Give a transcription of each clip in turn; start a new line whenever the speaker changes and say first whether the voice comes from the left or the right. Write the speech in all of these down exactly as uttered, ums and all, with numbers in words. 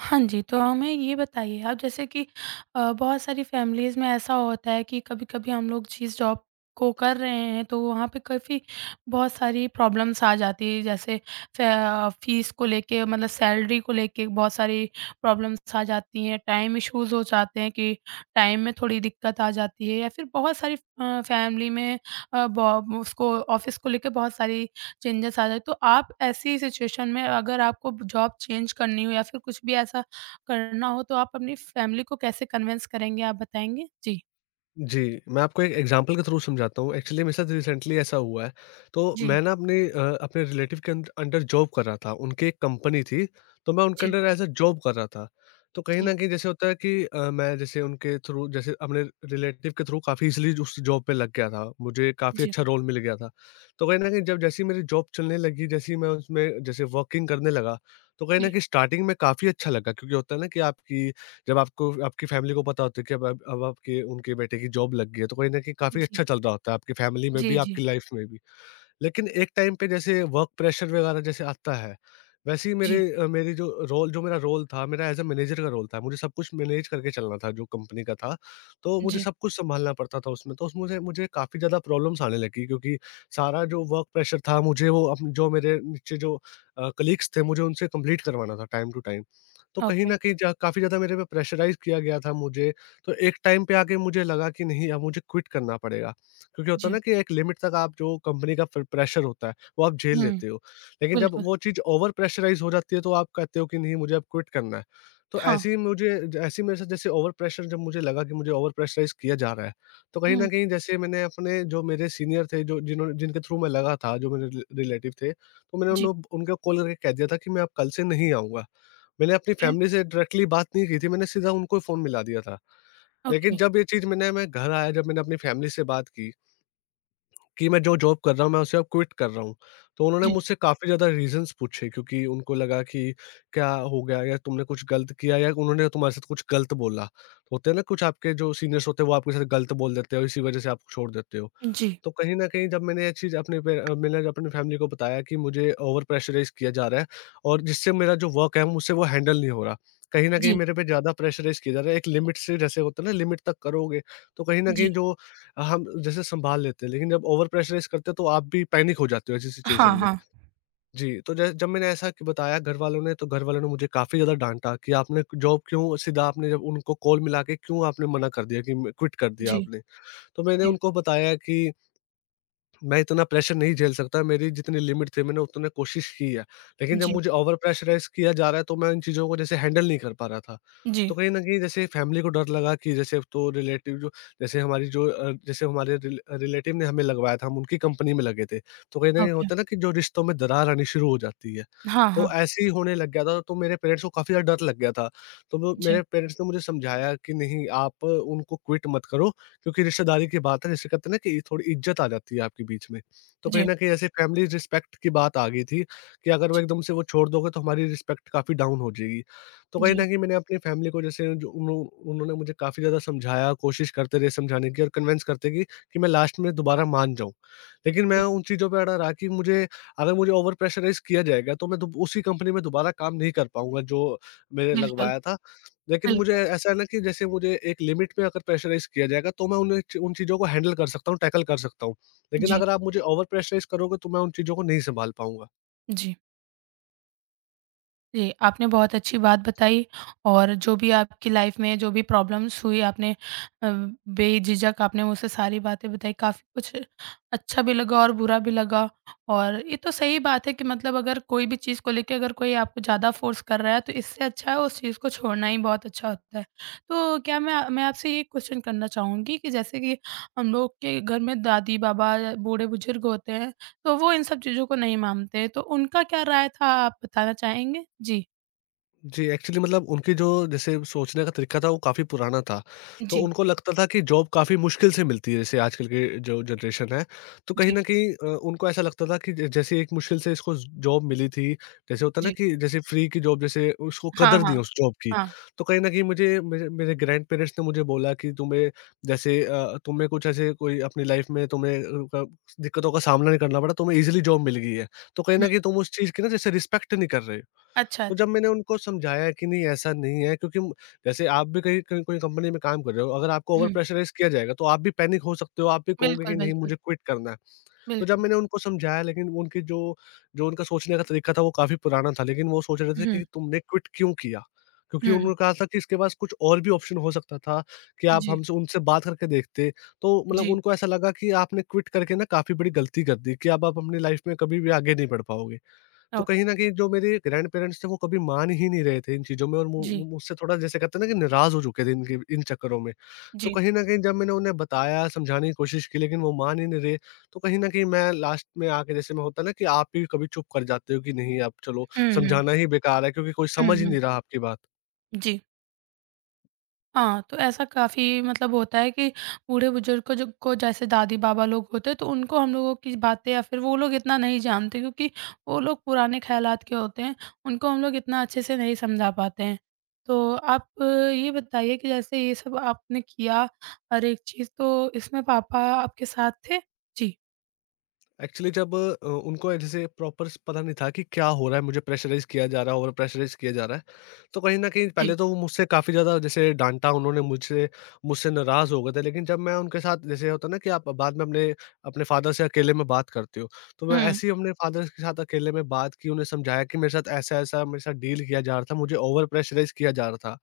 right: हाँ जी, तो हमें ये बताइए आप जैसे कि अ, बहुत सारी फैमिलीज़ में ऐसा होता है कि कभी-कभी हम लोग जिस जॉब को कर रहे हैं, तो वहाँ पे काफ़ी बहुत सारी प्रॉब्लम्स आ जाती है। जैसे फे अ, फ़ीस को लेके मतलब सैलरी को लेके बहुत सारी प्रॉब्लम्स आ जाती हैं, टाइम इश्यूज़ हो जाते हैं कि टाइम में थोड़ी दिक्कत आ जाती है या फिर बहुत सारी अ, फैमिली में अ, बॉ उसको ऑफ़िस को लेके बहुत सारी चेंजेस आ जाए। तो आप ऐसी सिचुएशन में अगर आपको जॉब चेंज करनी हो या फिर कुछ भी ऐसा करना हो तो आप अपनी फैमिली को कैसे कन्विंस करेंगे आप बताएँगे? जी।
left: जी, मैं आपको एक एग्ज़ाम्पल के थ्रू समझाता हूँ। एक्चुअली मेरे साथ रिसेंटली ऐसा हुआ है। तो
right: जी,
left: मैं ना अपने अ, अपने रिलेटिव के अंड अंडर जॉब कर रहा था। उनकी एक कंपनी थी, तो मैं उनके
right: जी,
left: अंडर एज़ अ जॉब कर रहा था। तो कहीं
right: जी,
left: न कहीं जैसे होता है कि अ, मैं जैसे उनके थ्रू, जैसे अपने रिलेटिव के थ्रू काफ़ी ईज़िली उस जॉब पे लग गया था। मुझे काफ़ी
right: जी,
left: अच्छा रोल मिल गया था। तो कहीं न कहीं जब जैसे ही मेरी जॉब चलने लगी, जैसे ही मैं उसमें जैसे वर्किंग करने लगा, तो कहीं न
right: जी,
left: कहीं स्टार्टिंग में काफ़ी अच्छा लगा, क्योंकि होता है ना कि आपकी जब आपको, आपकी फैमिली को पता होता है कि अब अब अब आपके, उनके बेटे की जॉब लग गई है, तो कहीं न कहीं काफ़ी
right: जी,
left: अच्छा चल रहा होता है, आपकी फैमिली में
right: जी,
left: भी,
right: जी,
left: आपकी लाइफ में भी। लेकिन एक टाइम पे जैसे वर्क प्रेशर वगैरह जैसे आता है, वैसे ही मेरे
right: जी,
left: अ, मेरी जो रोल जो मेरा रोल था, मेरा एज़ अ मैनेजर का रोल था। मुझे सब कुछ मैनेज करके चलना था जो कंपनी का था, तो मुझे
right: जी,
left: सब कुछ सँभालना पड़ता था उसमें। तो उसमें मुझे मुझे काफ़ी ज़्यादा प्रॉब्लम्स आने लगी, क्योंकि सारा जो वर्क प्रेशर था मुझे, वो अप जो मेरे नीचे जो अ, कलीग्स थे, मुझे उनसे कंप्लीट करवाना था टाइम टू टाइम। तो कहीं
right: ओके,
left: न कहीं जा काफ़ी ज़्यादा मेरे पे प्रेशराइज़ किया गया था मुझे, तो एक टाइम पे आके मुझे लगा कि नहीं, अब मुझे क्विट करना पड़ेगा। क्योंकि होता है
right: जी,
left: ना कि एक लिमिट तक आप जो कंपनी का प्र प्रेशर होता है, वो आप झेल
right: हुँ,
left: लेते हो। लेकिन जब
right: बिल्कुल,
left: वो चीज़ ओवर प्रेशराइज़ हो जाती है, तो आप कहते हो कि नहीं, मुझे अब क्विट करना है। तो
right: हाँ,
left: ऐसे ही मुझे ज ऐसे ही मेरे साथ जैसे ओवर प्रेशर, जब मुझे लगा कि मुझे ओवर प्रेशराइज़ किया जा रहा है, तो कहीं न
right: हुँ,
left: कहीं जैसे मैंने अपने जो मेरे सीनियर थे, जो जिन्होंने जिनके थ्रू मैं लगा था, जो मेरे रि रिलेटिव थे, तो मैंने उन
right: जी,
left: लोग उनको कॉल करके कह दिया था कि मैं अब कल से नहीं आऊँगा। मैंने अपनी
right: ओके,
left: फैमिली से डायरेक्टली बात नहीं की थी, मैंने सीधा उनको फ़ोन मिला दिया था।
right: ओके,
left: लेकिन जब ये चीज़ मैंने मैं घर आया, जब मैंने अपनी फैमिली से बात की कि मैं जो जॉब कर रहा हूँ, मैं उसे अब क्विट कर रहा हूँ। तो उन्होंने
right: जी,
left: मुझसे काफ़ी ज़्यादा रीज़न्स पूछे, क्योंकि उनको लगा कि क्या हो गया, या तुमने कुछ गलत किया, या उन्होंने तुम्हारे साथ कुछ गलत बोला। तो होते हैं ना कुछ आपके जो सीनियर्स होते हैं, वो आपके साथ गलत बोल देते हैं, और इसी वज़ह से आपको छोड़ देते हो।
right: जी,
left: तो कहीं न कहीं जब मैंने ये चीज़ अपने पे अ, मैंने जब अपनी फैमिली को बताया कि मुझे ओवर प्रेशराइज़ किया जा रहा है, और जिससे मेरा जो वर्क है, मुझसे वो हैंडल नहीं हो रहा। कहीं न कहीं
right: जी,
left: मेरे पे ज़्यादा प्रेशराइज़ किया जा रहा है। एक लिमिट से, जैसे होता है ना, लिमिट तक करोगे तो कहीं न
right: जी,
left: कहीं जो हम जैसे सँभाल लेते हैं, लेकिन जब ओवर प्रेशराइज़ करते हैं, तो आप भी पैनिक हो जाते हो ऐसी सिचुएशन
right: हाँ,
left: में।
right: हाँ,
left: जी, तो जै जब मैंने ऐसा क बताया घरवालों ने, तो घरवालों ने मुझे काफ़ी ज़्यादा डाँटा कि आपने जॉब क्यों सीधा, आपने जब उनको कॉल मिला के क्यों आपने मना कर दिया कि म क्विट कर दिया
right: जी,
left: आपने। तो मैंने
right: जी,
left: उनको बताया कि मैं इतना प्रेशर नहीं झेल सकता, मेरी जितनी लिमिट थी, मैंने उतने कोशिश की है। लेकिन जब
right: जी,
left: मुझे ओवर प्रेशराइज़ किया जा रहा है, तो मैं इन चीज़ों को जैसे हैंडल नहीं कर पा रहा था।
right: जी,
left: तो कहीं न कहीं जैसे फैमिली को डर लगा कि जैसे अब तो रिलेटिव जो, जैसे हमारी जो अ, जैसे हमारे रिल रिलेटिव ने हमें लगवाया था, हम उनकी कंपनी में लगे थे। तो कहीं न कहीं
right: ओके,
left: होता है ना कि जो रिश्तों में दरार आनी शुरू हो जाती है।
right: हाँ, हाँ,
left: तो ऐसे ही होने लग गया था, तो मेरे पेरेंट्स को काफ़ी ज़्यादा डर लग गया था। तो वो
right: जी,
left: मेरे पेरेंट्स ने मुझे समझाया कि नहीं, आप उनको क्विट मत करो, क्योंकि रिश्तेदारी की बात है, जैसे कहते हैं ना कि थोड़ी इज्जत आ जाती है आपके बीच में। तो कहीं
right: जी,
left: न कहीं ऐसे फैमिली रिस्पेक्ट की बात आ गई थी कि अगर वो
right: जी,
left: एकदम से वो छोड़ दोगे, तो हमारी रिस्पेक्ट काफ़ी डाउन हो जाएगी। तो कहीं
right: जी,
left: न कहीं मैंने अपनी फैमिली को जैसे जो उन्हों उन्होंने मुझे काफ़ी ज़्यादा समझाया, कोशिश करते रहे समझाने की और कन्विंस करते कि कि मैं लास्ट में दोबारा मान जाऊँ। लेकिन मैं
right: जी,
left: उन चीज़ों पे अड़ा रहा कि मुझे अगर मुझे ओवर प्रेशराइज़ किया जाएगा, तो मैं दु उसी कंपनी में दोबारा काम नहीं कर पाऊँगा जो मैंने
right: बिल्कुल,
left: लगवाया था। लेकिन मुझे
right: बिल्कुल,
left: ऐसा है ना कि जैसे मुझे एक लिमिट में अगर प्रेशराइज़ किया जाएगा, तो मैं उन्हें च उन चीज़ों को हैंडल कर सकता हूँ, टैकल कर सकता हूँ। लेकिन
right: जी,
left: अगर आप मुझे ओवर प्रेशराइज़ करोगे, तो मैं उन चीज़ों को नहीं सँभाल पाऊँगा।
right: जी। जी, आपने बहुत अच्छी बात बताई और जो भी आपकी लाइफ में जो भी प्रॉब्लम्स हुई आपने अ, बेझिझक आपने मुझसे सारी बातें बताई। काफ़ी कुछ अच्छा भी लगा और बुरा भी लगा और ये तो सही बात है कि मतलब अगर कोई भी चीज़ को लेके अगर कोई आपको ज़्यादा फ़ोर्स कर रहा है तो इससे अच्छा है उस चीज़ को छोड़ना ही बहुत अच्छा होता है। तो क्या मैं मैं आपसे ये क्वेश्चन करना चाहूँगी कि जैसे कि हम लोग के घर में दादी-बाबा, बूढ़े-बुजुर्ग होते हैं तो वो इन सब चीज़ों को नहीं मानते, तो उनका क्या राय था आप बताना चाहेंगे? जी।
left: जी, एक्चुअली मतलब उनकी जो जैसे सोचने का तरीका था, वो काफ़ी पुराना था। तो
right: जी,
left: उनको लगता था कि जॉब काफ़ी मुश्किल से मिलती है, जैसे आजकल की जो जनरेशन है। तो कहीं
right: जी,
left: न कहीं अ, उनको ऐसा लगता था कि ज जैसे एक मुश्किल से इसको जॉब मिली थी, जैसे होता है ना
right: जी।
left: कि जैसे फ्री की जॉब, जैसे उसको
right: हाँ,
left: कदर दी
right: हाँ,
left: उस जॉब की।
right: हाँ।
left: तो कहीं न कहीं मुझे मेरे मेरे ग्रैंड पेरेंट्स ने मुझे बोला कि तुम्हें जैसे अ, तुम्हें कुछ ऐसे कोई अपनी लाइफ में तुम्हें अ, का- दिक्कतों का सामना नहीं करना पड़ा, तुम्हें ईज़िली जॉब मिल गई है। तो कहीं
right: हुँ,
left: न कहीं तुम उस चीज़ की ना जैसे रिस्पेक्ट नहीं कर रहे हो।
right: अच्छा,
left: तो
right: अच्छा।
left: जब मैंने उनको समझाया कि नहीं, ऐसा नहीं है, क्योंकि म जैसे आप भी कहीं कहीं कोई कंपनी में काम कर रहे हो, अगर आपको ओवर
right: हुँ,
left: प्रेशराइज़ किया जाएगा, तो आप भी पैनिक हो सकते हो, आप भी कहोगे
right: बिल्कुल,
left: कि नहीं,
right: बिल्कुल,
left: मुझे क्विट करना है। तो जब
right: बिल्कुल।
left: मैंने उनको समझाया, लेकिन वो उनकी जो जो उनका सोचने का तरीका था वो काफ़ी पुराना था, लेकिन वो सोच रहे थे
right: हुँ,
left: कि तुमने क्विट क्यों किया? क्योंकि
right: हुँ।
left: उन्होंने कहा था कि इसके पास कुछ और भी ऑप्शन हो सकता था कि आप
right: जी,
left: हमसे उनसे बात करके देखते। तो मतलब
right: जी,
left: उनको ऐसा लगा कि आपने क्विट करके ना काफ़ी बड़ी गलती कर दी कि अब आप अपनी लाइफ़ में कभी भी आगे नहीं बढ़ पाओगे। तो
right: ओके।
left: कहीं न कहीं जो मेरे ग्रैंडपेरेंट्स थे, वो कभी मान ही नहीं रहे थे इन चीज़ों में, और मु मु
right: जी,
left: मुझसे थोड़ा, जैसे कहते हैं ना कि, नाराज़ हो चुके थे इनके इन चक्करों में। तो
right: जी।
left: कहीं न कहीं जब मैंने उन्हें बताया, समझाने की कोशिश की, लेकिन वो मान ही नहीं रहे, तो कहीं न कहीं मैं लास्ट में आके, जैसे मैं होता है ना कि आप ही कभी चुप कर जाते हो कि नहीं, अब चलो
right: हुँ, हुँ।
left: समझाना ही बेकार है, क्योंकि कोई
right: हुँ,
left: समझ ही
right: हुँ।
left: नहीं रहा आपकी बात।
right: जी। हाँ, तो ऐसा काफ़ी मतलब होता है कि बूढ़े-बुज़ुर्ग को जो को जैसे दादी-बाबा लोग होते हैं, तो उनको हम लोगों की बातें या फिर वो लोग इतना नहीं जानते क्योंकि वो लोग पुराने ख़्यालात के होते हैं, उनको हम लोग इतना अच्छे से नहीं समझा पाते हैं। तो आप अ, ये बताइए कि जैसे ये सब आपने किया हर एक चीज़, तो इसमें पापा आपके साथ थे? जी।
left: एक्चुअली जब अ, उनको जैसे प्रॉपर पता नहीं था कि क्या हो रहा है, मुझे प्रेशराइज किया जा रहा है, ओवर प्रेशराइज किया जा रहा है, तो कहीं ना कहीं
right: जी।
left: पहले तो वो मुझसे काफ़ी ज़्यादा जैसे डांटा उन्होंने, मुझसे मुझसे नाराज़ हो गए थे, लेकिन जब मैं उनके साथ, जैसे होता ना कि आप बाद में अपने अपने फादर से अकेले में बात करते हो, तो मैं
right: हुँ,
left: ऐसे ही अपने फादर के साथ अकेले में बात की, उन्हें समझाया कि मेरे साथ ऐसा ऐसा मेरे साथ डील किया जा रहा था, मुझे ओवर प्रेशराइज किया जा रहा था।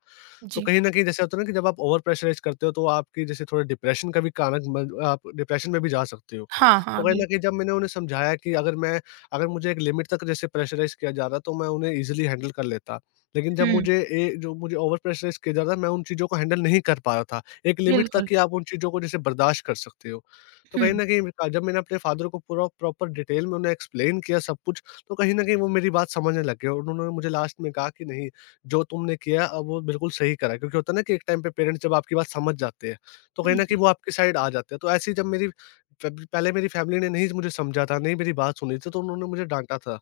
left: तो
right: जी।
left: कहीं न कहीं जैसे होता है ना कि जब आप ओवर प्रेशराइज़ करते हो, तो आपकी जैसे थोड़ा डिप्रेशन का भी कारण बन, आप डिप्रेशन में भी जा सकते हो।
right: हाँ,
left: तो
right: हाँ,
left: कहीं न कहीं
right: बिल्कुल।
left: जब मैंने उन्हें समझाया कि अगर मैं, अगर मुझे एक लिमिट तक जैसे प्रेशराइज़ किया जा रहा है, तो मैं उन्हें ईज़िली हैंडल कर लेता। लेकिन जब
right: हुँ,
left: मुझे ए जो मुझे ओवर प्रेशराइज़ किया जा रहा है, मैं उन चीज़ों को हैंडल नहीं कर पा रहा था। एक लिमिट
right: बिल्कुल।
left: तक ही आप उन चीज़ों को जैसे बर्दाश्त कर सकते हो। तो
right: हुँ,
left: कहीं न कहीं अ, जब मैंने अपने फ़ादर को पूरा प्रॉपर डिटेल में उन्हें एक्सप्लेन किया सब कुछ, तो कहीं न कहीं वो मेरी बात समझने लग गए, और उन्होंने मुझे लास्ट में कहा कि नहीं, जो तुमने किया अब वो बिल्कुल सही करा है। क्योंकि होता है ना कि एक टाइम पे पेरेंट्स जब आपकी बात समझ जाते हैं, तो
right: हुँ,
left: कहीं न
right: जी,
left: कहीं वो आपकी साइड आ जाते हैं। तो ऐसे ही जब मेरी फैब पहले मेरी फैमिली ने नहीं मुझे समझा था, नहीं मेरी बात सुनी थी, तो उन्होंने मुझे डाँटा था।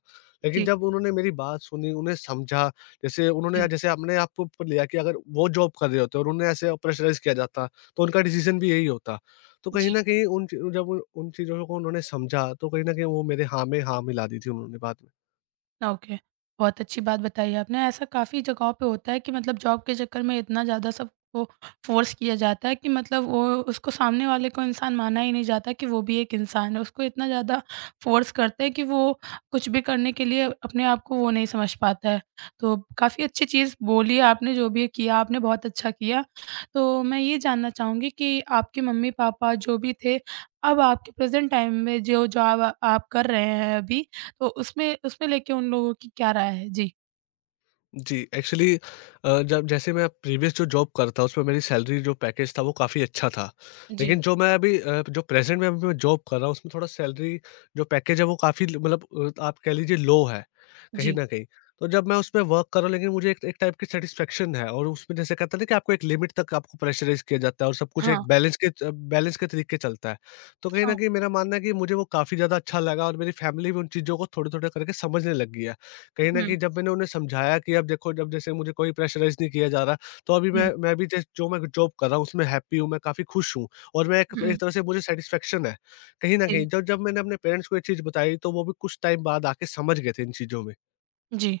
left: लेकिन
right: जी,
left: जब उन्होंने मेरी बात सुनी, उन्हें समझा, जैसे उन्होंने
right: जी,
left: जैसे अपने आप के ऊपर लिया कि अगर वो जॉब कर रहे होते और उन्हें ऐसे प्रेशराइज़ किया जाता, तो उनका डिसीज़न भी यही होता। तो कहीं
right: जी।
left: न कहीं उन ची जब उन उन चीज़ों को उन्होंने समझा, तो कहीं न कहीं वो मेरे हाँ में हाँ मिला दी थी उन्होंने बाद में।
right: ओके। बहुत अच्छी बात बताई आपने। ऐसा काफ़ी जगहों पे होता है कि मतलब जॉब के चक्कर में इतना ज़्यादा सबको फ़ोर्स किया जाता है कि मतलब वो उसको सामने वाले को इंसान माना ही नहीं जाता कि वो भी एक इंसान है। उसको इतना ज़्यादा फ़ोर्स करते हैं कि वो कुछ भी करने के लिए अपने आप को वो नहीं समझ पाता है। तो काफ़ी अच्छी चीज़ बोली है आपने, जो भी किया आपने बहुत अच्छा किया। तो मैं ये जानना चाहूँगी कि आपके मम्मी-पापा जो भी थे, अब आपके प्रेज़ेंट टाइम में जो जॉब आप कर रहे हैं अभी, तो उसमें उसमें लेके उन लोगों की क्या राय है? जी।
left: जी, एक्चुअली अ, जब जैसे मैं प्रीवियस जो जॉब करता उसमें मेरी सैलरी जो पैकेज था वो काफ़ी अच्छा था।
right: जी,
left: लेकिन जो मैं अभी अ, जो प्रेज़ेंट में अभी मैं जॉब कर रहा हूँ उसमें थोड़ा सैलरी जो पैकेज है वो काफ़ी ल मतलब अ, आप कह लीजिए लो है, कहीं
right: जी।
left: न कहीं। तो जब मैं उसमें वर्क कर रहा हूँ लेकिन मुझे एक एक टाइप की सैटिस्फैक्शन है और उसमें जैसे कहते हैं ना कि आपको एक लिमिट तक आपको प्रेशराइज़ किया जाता है और सब कुछ
right: हाँ,
left: एक बैलेंस के च बैलेंस के तरीके चलता है। तो कहीं
right: हाँ।
left: न कहीं मेरा मानना है कि मुझे वो काफ़ी ज़्यादा अच्छा लगा और मेरी फैमिली भी उन चीज़ों को थोड़ा-थोड़ा करके समझने लग गई है। कहीं न
right: हुँ,
left: कहीं जब मैंने उन्हें समझाया कि अब देखो जब जैसे मुझे कोई प्रेशराइज़ नहीं किया जा रहा, तो अभी
right: हुँ,
left: मैं मैं भी जैस जो मैं जॉब कर रहा हूँ उसमें हैप्पी हूँ, मैं काफ़ी खुश हूँ और मैं एक
right: हुँ।
left: एक तरह से मुझे सैटिस्फैक्शन है। कहीं न
right: जी,
left: कहीं जब जब मैंने अपने पेरेंट्स को ये चीज़ बताई तो वो भी कुछ टाइम बाद आके समझ गए थे इन चीज़ों में।
right: जी।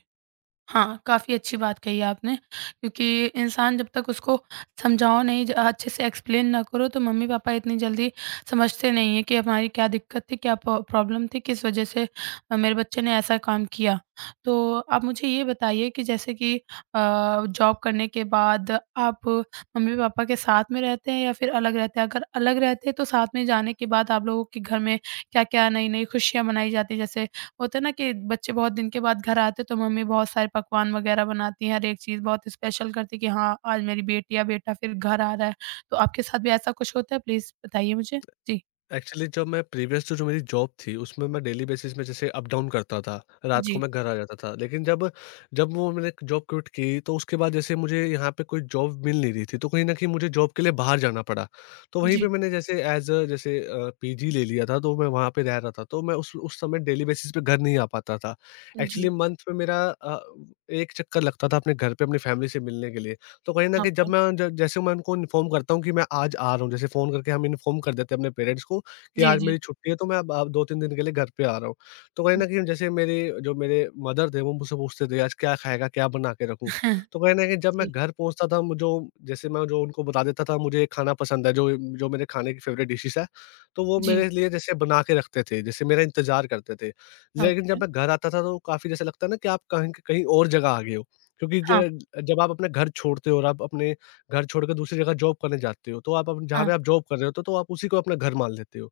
right: हाँ, काफ़ी अच्छी बात कही आपने क्योंकि इंसान जब तक उसको समझाओ नहीं ज अच्छे से एक्सप्लेन ना करो तो मम्मी-पापा इतनी जल्दी समझते नहीं हैं कि हमारी क्या दिक्कत थी, क्या प प्रॉब्लम थी, किस वज़ह से अ, मेरे बच्चे ने ऐसा काम किया। तो आप मुझे ये बताइए कि जैसे कि अ, जॉब करने के बाद आप मम्मी-पापा के साथ में रहते हैं या फिर अलग रहते हैं? अगर अलग रहते हैं तो साथ में जाने के बाद आप लोगों के घर में क्या-क्या नई-नई खुशियाँ मनाई जाती हैं? जैसे होता है ना कि बच्चे बहुत दिन के बाद घर आते तो मम्मी बहुत सारे पकवान वगैरह बनाती हैं, हर एक चीज़ बहुत स्पेशल करती है कि हाँ, आज मेरी बेटी या बेटा फिर घर आ रहा है। तो आपके साथ भी ऐसा कुछ होता है? प्लीज़ बताइए मुझे। जी।
left: एक्चुअली जब मैं प्रीवियस जो जो मेरी जॉब थी, उसमें मैं डेली बेसिस में जैसे अप डाउन करता था, रात को
right: जी,
left: मैं घर आ जाता था। लेकिन जब जब वो मैंने जॉब क्विट की, तो उसके बाद जैसे मुझे यहाँ पे कोई जॉब मिल नहीं रही थी, तो कहीं न कहीं मुझे जॉब के लिए बाहर जाना पड़ा। तो वहीं
right: जी,
left: पे मैंने जैसे एज़ अ जैसे अ, पीजी ले लिया था, तो मैं वहाँ पे रह रहा था। तो मैं उस उस समय डेली बेसिस पे घर नहीं आ पाता था।
right: जी।
left: एक्चुअली मंथ में मेरा अ, एक चक्कर लगता था अपने घर पे अपनी फैमिली से मिलने के लिए। तो कहीं न कहीं
right: ओके।
left: जब मैं ज जैसे मैं उनको इन्फॉर्म करता हूँ कि मैं आज आ रहा हूँ, जैसे फ़ोन करके हम इन्फॉर्म कर देते हैं अपने पेरेंट्स को कि
right: जी,
left: आज
right: जी,
left: मेरी छुट्टी है तो मैं अब अब दो तीन दिन के लिए घर पे आ रहा हूँ। तो कहीं न
right: जी।
left: कहीं जैसे मेरे जो मेरे मदर थे वो मुझसे पूछते थे आज क्या खाएगा, क्या बना के रखूँ? तो कहीं न कहीं जब मैं
right: जी,
left: घर पहुँचता था म जो जैसे मैं जो उनको बता देता था मुझे ये खाना पसंद है, जो जो मेरे खाने की फ़ेवरेट डिशेज़ है, तो वो
right: जी।
left: मेरे लिए जैसे बना के रखते थे, जैसे मेरा इंतज़ार करते थे। लेकिन
right: ओके।
left: जब मैं घर आता था तो काफ़ी जैसे लगता है ना कि आप कहीं कहीं और जगह आ गए हो। क्योंकि
right: हाँ,
left: ज जब आप अपने घर छोड़ते हो और आप अपने घर छोड़ के दूसरी जगह जॉब करने जाते हो, तो आप अप जहाँ
right: हाँ।
left: पे आप जॉब कर रहे होते हो तो आप उसी को अपना घर मान लेते हो।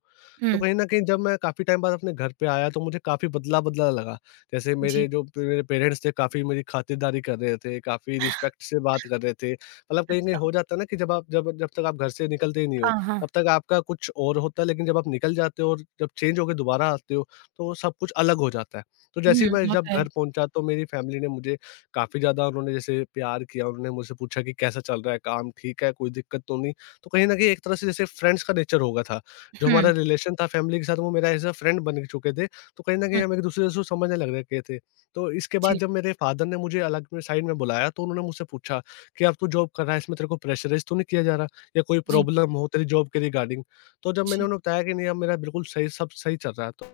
left: तो
right: हुँ,
left: कहीं न कहीं जब मैं काफ़ी टाइम बाद अपने घर पे आया तो मुझे काफ़ी बदला-बदला लगा। जैसे मेरे
right: जी।
left: जो प मेरे पेरेंट्स थे काफ़ी मेरी खातिरदारी कर रहे थे, काफ़ी रिस्पेक्ट से बात कर रहे थे। मतलब कहीं न कहीं
right: अच्छा।
left: हो जाता है ना कि जब आप जब जब तक आप घर से निकलते ही नहीं हो,
right: हाँ, हाँ।
left: तब तक आपका कुछ और होता है, लेकिन जब आप निकल जाते हो और जब चेंज होके दोबारा आते हो, तो सब कुछ अलग हो जाता है। तो
right: हुँ,
left: जैसे ही मैं जब
right: होता है।
left: घर पहुँचा तो मेरी फैमिली ने मुझे काफ़ी ज़्यादा उन्होंने जैसे प्यार किया, उन्होंने मुझसे पूछा कि कैसा चल रहा है काम, ठीक है, कोई दिक्कत तो नहीं? तो कहीं न कहीं एक तरह से जैसे फ्रेंड्स का नेचर हो गया था। जो
right: हुँ,
left: हमारा रिलेशन था फैमिली के साथ वो मेरा ऐज़ अ फ्रेंड बन चुके थे, तो कहीं न कहीं
right: हुँ।
left: हम एक-दूसरे से समझने लग गए थे। तो इसके
right: जी,
left: बाद जब मेरे फादर ने मुझे अलग में साइड में बुलाया तो उन्होंने मुझसे पूछा कि, "अब तू जॉब कर रहा है, इसमें तेरे को प्रेशराइज़ तो नहीं किया जा रहा या कोई
right: जी,
left: प्रॉब्लम हो तेरी जॉब के रिगार्डिंग?" तो जब मैंने
right: जी,
left: उन्हें बताया कि, "नहीं, अब मेरा बिल्कुल सही सब सही चल रहा है।" तो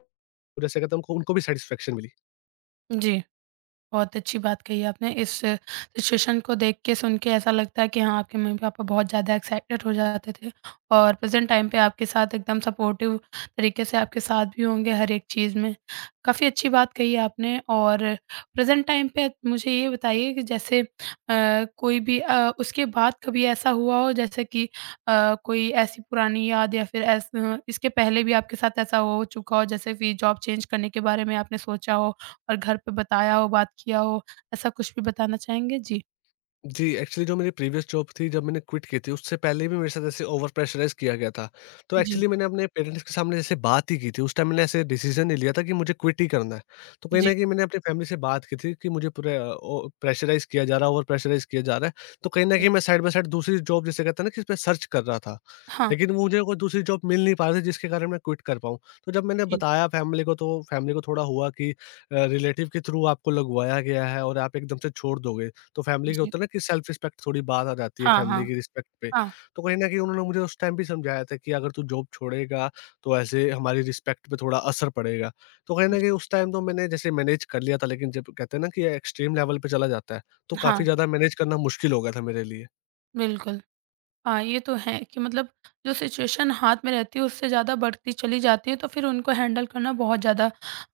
left: जैसे कहते हैं उनको उनको भी सैटिस्फैक्शन मिली।
right: जी। बहुत अच्छी बात कही आपने। इस सिचुएशन को देख के, सुन के ऐसा लगता है कि हाँ, आपके मम्मी-पापा बहुत ज़्यादा एक्साइटेड हो जाते थे और प्रेज़ेंट टाइम पे आपके साथ एकदम सपोर्टिव तरीके से आपके साथ भी होंगे हर एक चीज़ में। काफ़ी अच्छी बात कही आपने और प्रेज़ेंट टाइम पे मुझे ये बताइए कि जैसे अ, कोई भी अ, उसके बाद कभी ऐसा हुआ हो जैसे कि अ, कोई ऐसी पुरानी याद या फिर ऐस इसके पहले भी आपके साथ ऐसा हो चुका हो, जैसे कि जॉब चेंज करने के बारे में आपने सोचा हो और घर पे बताया हो, बात किया हो, ऐसा कुछ भी बताना चाहेंगे? जी।
left: जी, एक्चुअली जो मेरी प्रीवियस जॉब थी जब मैंने क्विट की थी उससे पहले भी मेरे साथ ऐसे ओवर प्रेशराइज़ किया गया था। तो
right: जी,
left: एक्चुअली मैंने अपने पेरेंट्स के सामने जैसे बात ही की थी, उस टाइम मैंने ऐसे डिसीज़न नहीं लिया था कि मुझे क्विट ही करना है। तो कहीं
right: जी,
left: न कहीं मैंने अपनी फैमिली से बात की थी कि मुझे पूरे अ, ओ प्रेशराइज़ किया जा रहा है, ओवर प्रेशराइज़ किया जा रहा है। तो कहीं न
right: जी।
left: कहीं मैं साइड बाय साइड दूसरी जॉब जैसे कहते हैं ना कि इसमें सर्च कर रहा था।
right: हाँ,
left: लेकिन वो मुझे कोई दूसरी जॉब मिल नहीं पा रही थी जिसके कारण मैं क्विट कर पाऊँ। तो जब मैंने
right: जी,
left: बताया फैमिली को तो फैमिली को थोड़ा हुआ कि अ, रिलेटिव के थ्रू आपको लगवाया गया है और आप एकदम से छोड़ दोगे। तो फैमिली के
right: जी।
left: होता है ना कि सेल्फ रिस्पेक्ट थोड़ी बात आ जाती है
right: हाँ,
left: फैमिली
right: हाँ,
left: की रिस्पेक्ट पे।
right: हाँ,
left: तो कहीं न कहीं उन्होंने मुझे उस टाइम भी समझाया था कि अगर तू जॉब छोड़ेगा तो ऐसे हमारी रिस्पेक्ट पे थोड़ा असर पड़ेगा। तो कहीं
right: जी,
left: न कहीं उस टाइम तो मैंने जैसे मैनेज कर लिया था, लेकिन जब कहते हैं ना कि एक्सट्रीम लेवल पे चला जाता है, तो
right: हाँ,
left: काफ़ी ज़्यादा मैनेज करना मुश्किल हो गया था मेरे लिए।
right: बिल्कुल। हाँ, ये तो है कि मतलब जो सिचुएशन हाथ में रहती है उससे ज़्यादा बढ़ती चली जाती है तो फिर उनको हैंडल करना बहुत ज़्यादा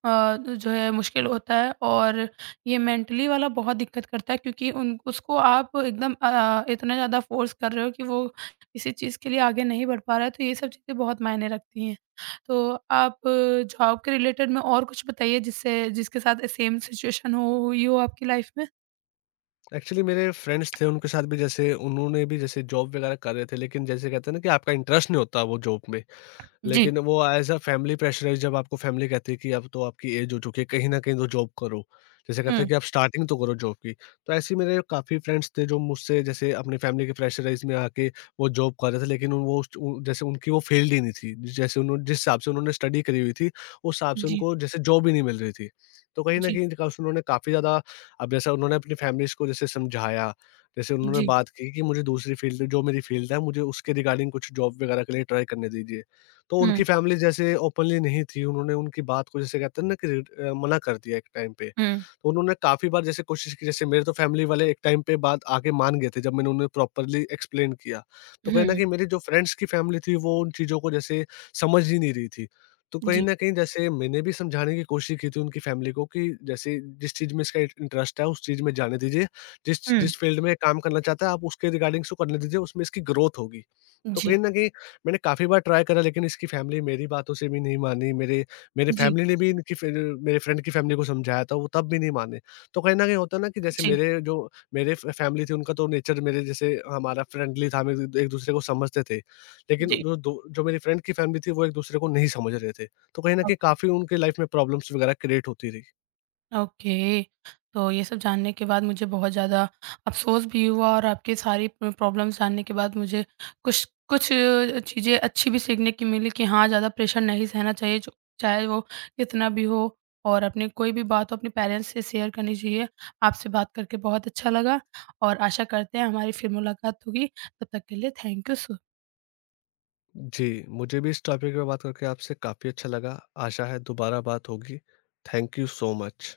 right: अ, जो है मुश्किल होता है और ये मेंटली वाला बहुत दिक्कत करता है क्योंकि उन उसको आप एकदम अ, इतना ज़्यादा फोर्स कर रहे हो कि वो किसी चीज़ के लिए आगे नहीं बढ़ पा रहा है तो ये सब चीज़ें बहुत मायने रखती हैं। तो आप जॉब के रिलेटेड में और कुछ बताइए जिससे जिसके साथ सेम सिचुएशन हो हुई हो आपकी लाइफ में?
left: एक्चुअली मेरे फ्रेंड्स थे उनके साथ भी जैसे उन्होंने भी जैसे जॉब वगैरह कर रहे थे, लेकिन जैसे कहते हैं ना कि आपका इंटरेस्ट नहीं होता वो जॉब में।
right: जी।
left: लेकिन वो एज़ अ फैमिली प्रेशराइज़ जब आपको फैमिली कहती है कि अब तो आपकी एज हो चुकी है, कहीं न कहीं तो जॉब करो। जैसे कहते हैं
right: हुँ।
left: कि आप स्टार्टिंग तो करो जॉब की। तो ऐसे ही मेरे काफ़ी फ्रेंड्स थे जो मुझसे जैसे अपनी फैमिली के प्रेशराइज़ में आके वो जॉब कर रहे थे, लेकिन उन- वो उस उ जैसे उनकी वो फील्ड ही नहीं थी। जैसे उन्होंने जिस हिसाब से उन्होंने स्टडी करी हुई थी, उस हिसाब से
right: जी,
left: उनको जैसे जॉब ही नहीं मिल रही थी। तो कहीं न
right: जी,
left: कहीं बिकॉज़ उन्होंने काफ़ी ज़्यादा अब जैसा उन्होंने अपनी फैमिलीज़ को जैसे समझाया, जैसे उन्होंने
right: जी।
left: बात की कि मुझे दूसरी फील्ड जो मेरी फील्ड है मुझे उसके रिगार्डिंग कुछ जॉब वगैरह के लिए ट्राई करने दीजिए। तो
right: हुँ,
left: उनकी फैमिली जैसे ओपनली नहीं थी, उन्होंने उनकी बात को जैसे कहते हैं ना कि रिड अ, मना कर दिया एक टाइम पे।
right: हुँ,
left: तो उन्होंने काफ़ी बार जैसे कोशिश की, जैसे मेरे तो फैमिली वाले एक टाइम पे बात आके मान गए थे जब मैंने उन्हें प्रॉपर्ली एक्सप्लेन किया। तो कहीं न
right: हुँ।
left: कहीं मेरी जो फ्रेंड्स की फैमिली थी वो उन चीज़ों को जैसे समझ ही नहीं रही थी। तो कहीं
right: जी।
left: न कहीं जैसे मैंने भी समझाने की कोशिश की थी उनकी फैमिली को कि जैसे जिस चीज़ में इसका इंट इंटरेस्ट है उस चीज़ में जाने दीजिए। जिस
right: हुँ।
left: जिस फील्ड में काम करना चाहता है आप उसके रिगार्डिंग इसको करने दीजिए, उसमें इसकी ग्रोथ होगी। तो
right: जी,
left: कहीं न कहीं मैंने काफ़ी बार ट्राई करा, लेकिन इसकी फैमिली मेरी बातों से भी नहीं मानी, मेरे मेरे
right: जी,
left: फैमिली ने भी इनकी फ़िर मेरे फ्रेंड की फैमिली को समझाया था, वो तब भी नहीं माने। तो कहीं न कहीं होता है ना कि जैसे
right: जी,
left: मेरे जो मेरे फ फैमिली थी उनका तो नेचर मेरे जैसे हमारा फ्रेंडली था, हम एक एक-दूसरे को समझते थे। लेकिन
right: जी।
left: जो दो जो मेरी फ्रेंड की फैमिली थी वो एक-दूसरे को नहीं समझ रहे थे। तो कहीं न कहीं
right: ओके,
left: काफ़ी उनके लाइफ़ में प्रॉब्लम्स वग़ैरह क्रिएट होती रही।
right: ओके। तो ये सब जानने के बाद मुझे बहुत ज़्यादा अफ़सोस भी हुआ और आपकी सारी प्र प्रॉब्लम्स जानने के बाद मुझे कुछ कुछ चीज़ें अच्छी भी सीखने की मिली कि हाँ, ज़्यादा प्रेशर नहीं सहना चाहिए जो चाहे वो कितना भी हो और अपनी कोई भी बात हो अपने पेरेंट्स से शेयर करनी चाहिए। आपसे बात करके बहुत अच्छा लगा और आशा करते हैं हमारी फिर मुलाकात होगी। तब तक के लिए थैंक यू सो
left: जी, मुझे भी इस टॉपिक पे बात करके आपसे काफ़ी अच्छा लगा। आशा है दोबारा बात होगी। Thank you so much.